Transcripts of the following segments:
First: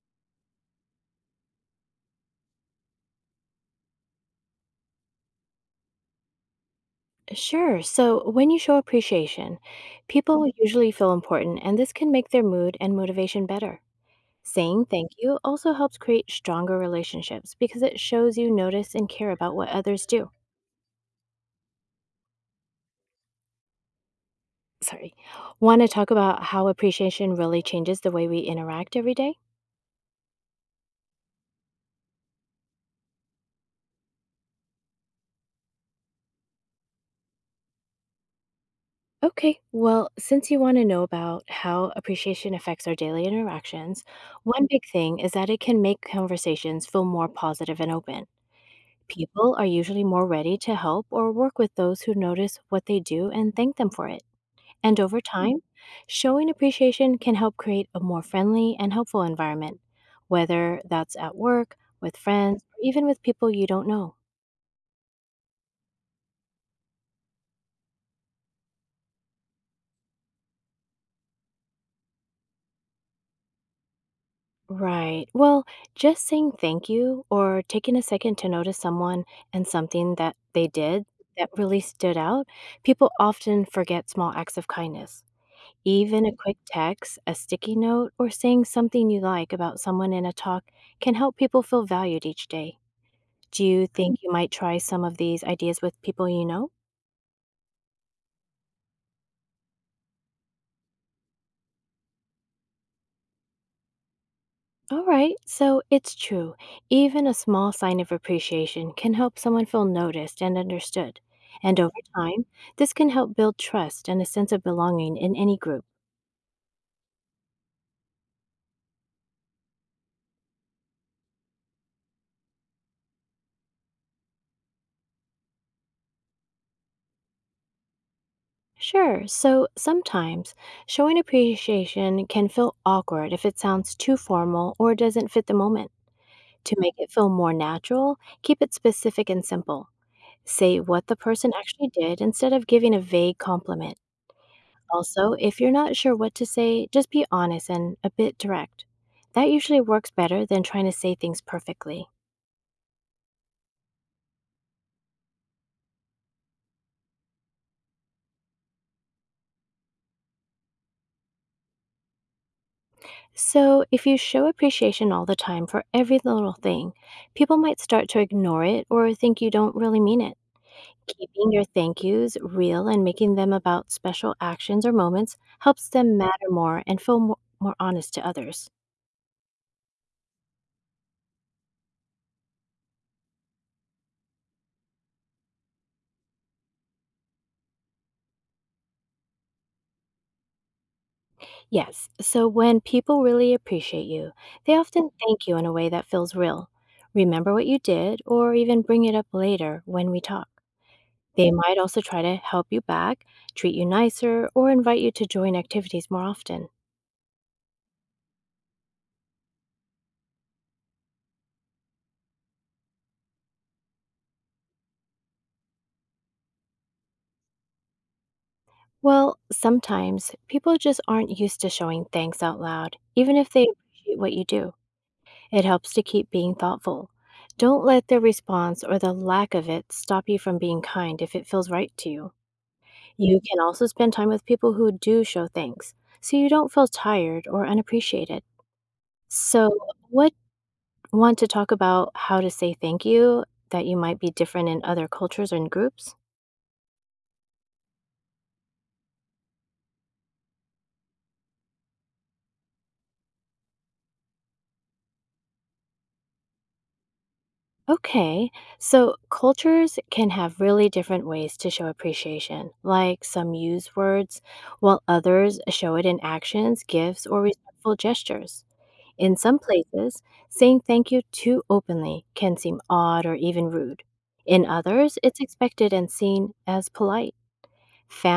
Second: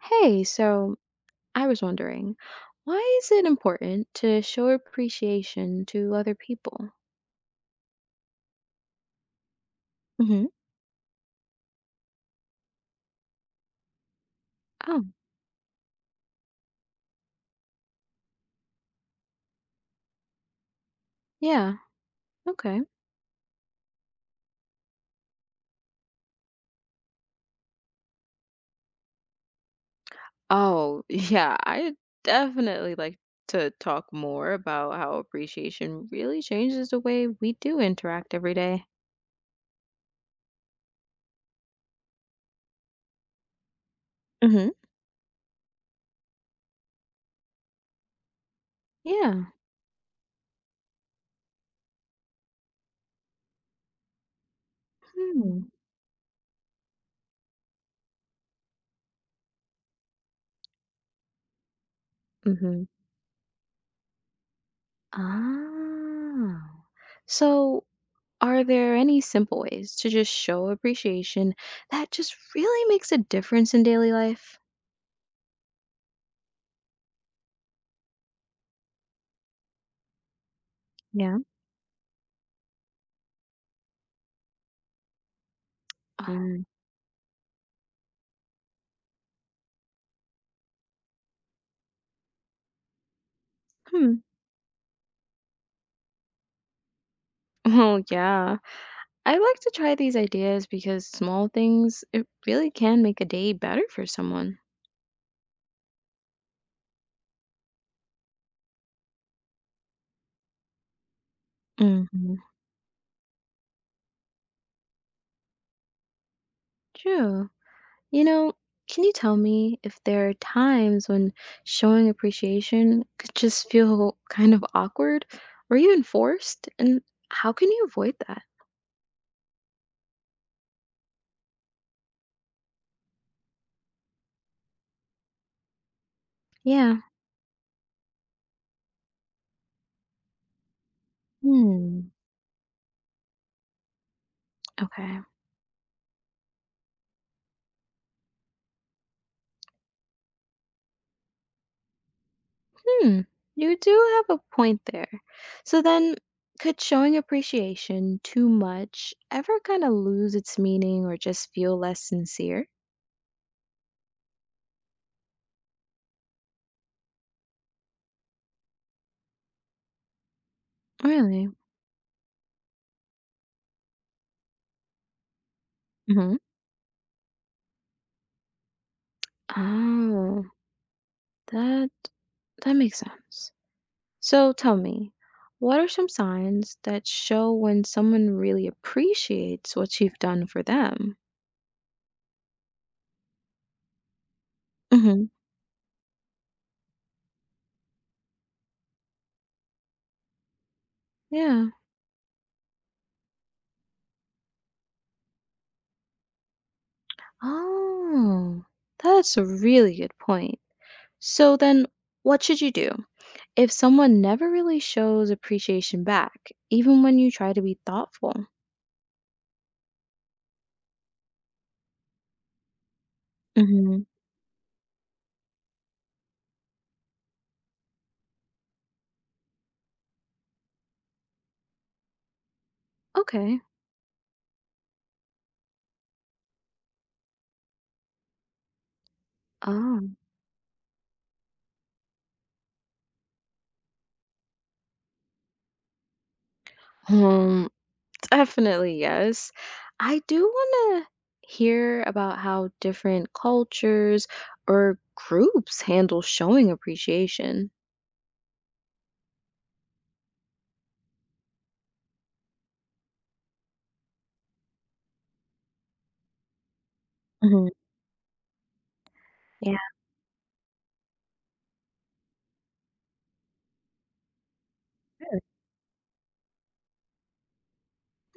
Hey, so I was wondering, why is it important to show appreciation to other people? Sure. So when you show appreciation, people Hmm. Usually feel important, and this can make their mood and motivation better. Saying Oh, thank you also helps create stronger relationships because it shows you notice and care about what others do. yeah, okay. Sorry. Want to talk about how appreciation really changes the way we interact every day? Oh, yeah. I definitely like to talk more about how appreciation really changes the way we do interact every day. Okay, well, since you want to know about how appreciation affects our daily interactions, one Mm-hmm. big thing is that it can make conversations feel more positive and open. Yeah. People are usually more ready to help or work with those who notice what they do and thank them for it. And over Hmm. time, showing appreciation can help create a more friendly and helpful environment, whether that's at work, with friends, or Mm-hmm. even with people you don't know. Ah. So, are there any simple ways to just show appreciation that just really makes a difference in daily life? Right. Well, just saying thank you or taking a second to notice someone and something that they did Yeah. that really stood out, people often forget small acts of kindness. Oh, Even a quick Mm. text, a sticky note, or saying something you like about someone in a talk can help people feel valued each day. Do you think Hmm. you might try some of these ideas with people you know? Oh, yeah. I like to try these ideas because small things, it really can make a day better for someone. All right, so it's true. Even a small sign of appreciation can help someone feel noticed and understood. And over Hmm. time, this can help build trust and a sense of belonging in any group. True. You know, can you tell me if there are times when showing appreciation could just feel kind of awkward or even forced? And how can you avoid that? Sure, so sometimes showing appreciation can feel awkward if it sounds too formal or doesn't fit the moment. To make Yeah. it feel more natural, keep it specific and simple. Say what the person actually Hmm. did instead of giving a vague compliment. Okay. Also, if you're not sure what to say, just be honest and a bit direct. That usually works better than trying to say things perfectly. Hmm, you do have a point there. So then, could showing appreciation too much ever kind of lose its meaning or just feel less sincere? So, if you show appreciation all the time for every little thing, people might start to ignore it or think you don't really mean it. Really? Keeping your thank yous real and making them about special actions or moments helps them hmm matter more and feel more honest to others. Oh, that that makes sense. So tell me, what are some signs that show when someone really appreciates what you've done for them? Yes, so when people really appreciate you, they often Hmm. thank you in a way that feels real. Remember what you did, or even bring it up later when we talk. They Yeah. might also try to help you back, treat you nicer, or invite you to join activities more often. Oh, that's a really good point. So then, what should you do if someone never really shows appreciation back, even when you try to be thoughtful? Well, sometimes people just aren't used to showing thanks out loud, even if they Hmm. appreciate what you do. It helps to keep being thoughtful. Don't let their response or the lack of it stop you from being kind if it feels right to you. You can Okay. also spend time with people who do show thanks, so you don't feel tired or unappreciated. So, Oh, what want to talk about how to say thank you that you might be different in other cultures and groups? um, definitely yes. I do want to hear about how different cultures or groups handle showing appreciation. Okay, so cultures can have really different ways to show appreciation. Like some use words, while others show it in actions, gifts, or Hmm. respectful gestures. In some Yeah. places, saying thank you too openly can seem odd or even rude. In others, it's expected and seen as polite.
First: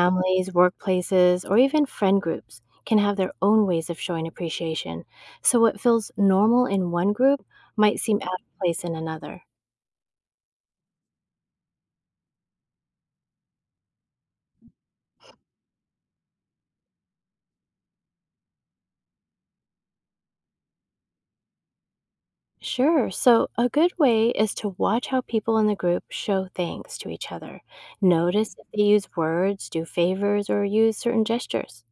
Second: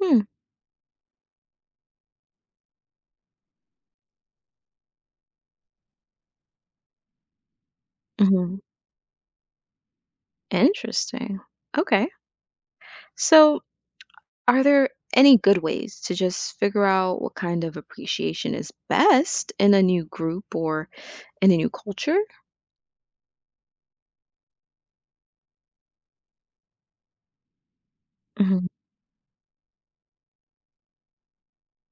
Hmm. workplaces, or even friend groups can have their own ways of showing appreciation, so what feels normal in one group might seem out of hmm place in another. Interesting. Okay. So, are there any good ways to just figure out what kind of appreciation is best in a new group or in a new culture? Sure. So, a good way is to watch how people in the group show thanks to each other. Notice Mhm. if they use words, do favors, or use certain gestures.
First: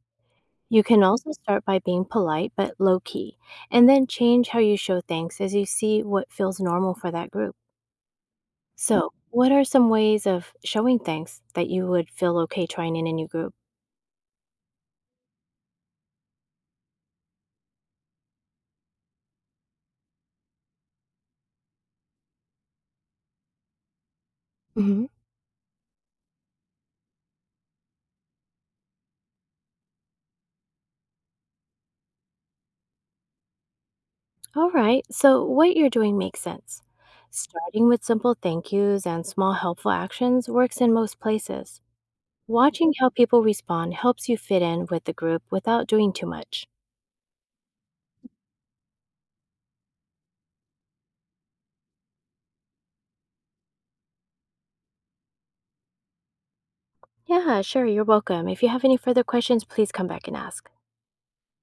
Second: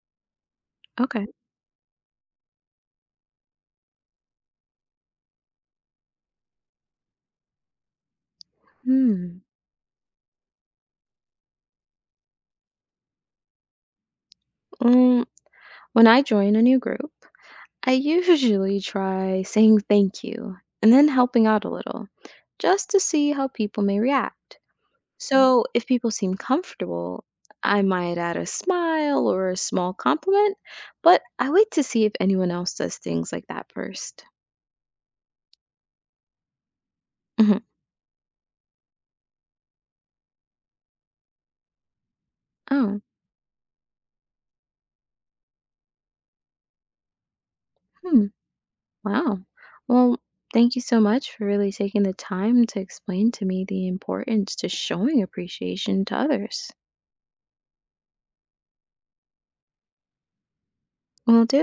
You can Okay. also start by being polite but low key, and then change how you show thanks as you see what feels normal for that group. So, Hmm. what are some ways of showing thanks that you would feel okay trying in a new group? Mm, when I join a new group, I usually try saying thank you and then helping out a little just to see how people may react. Mhm. So if people seem comfortable, I might add a smile or a small compliment, but I wait to see if anyone else does things like that 1st. All right, so what you're doing makes sense. Starting with simple thank yous and small helpful actions works in most places. Watching Oh, how people respond helps you fit in with the group without doing too much. hmm. Wow. Well, thank you so much for really taking the time to explain to me the importance to showing appreciation to others. Yeah, sure, you're welcome. If you have any further questions, please come back and ask. Will do.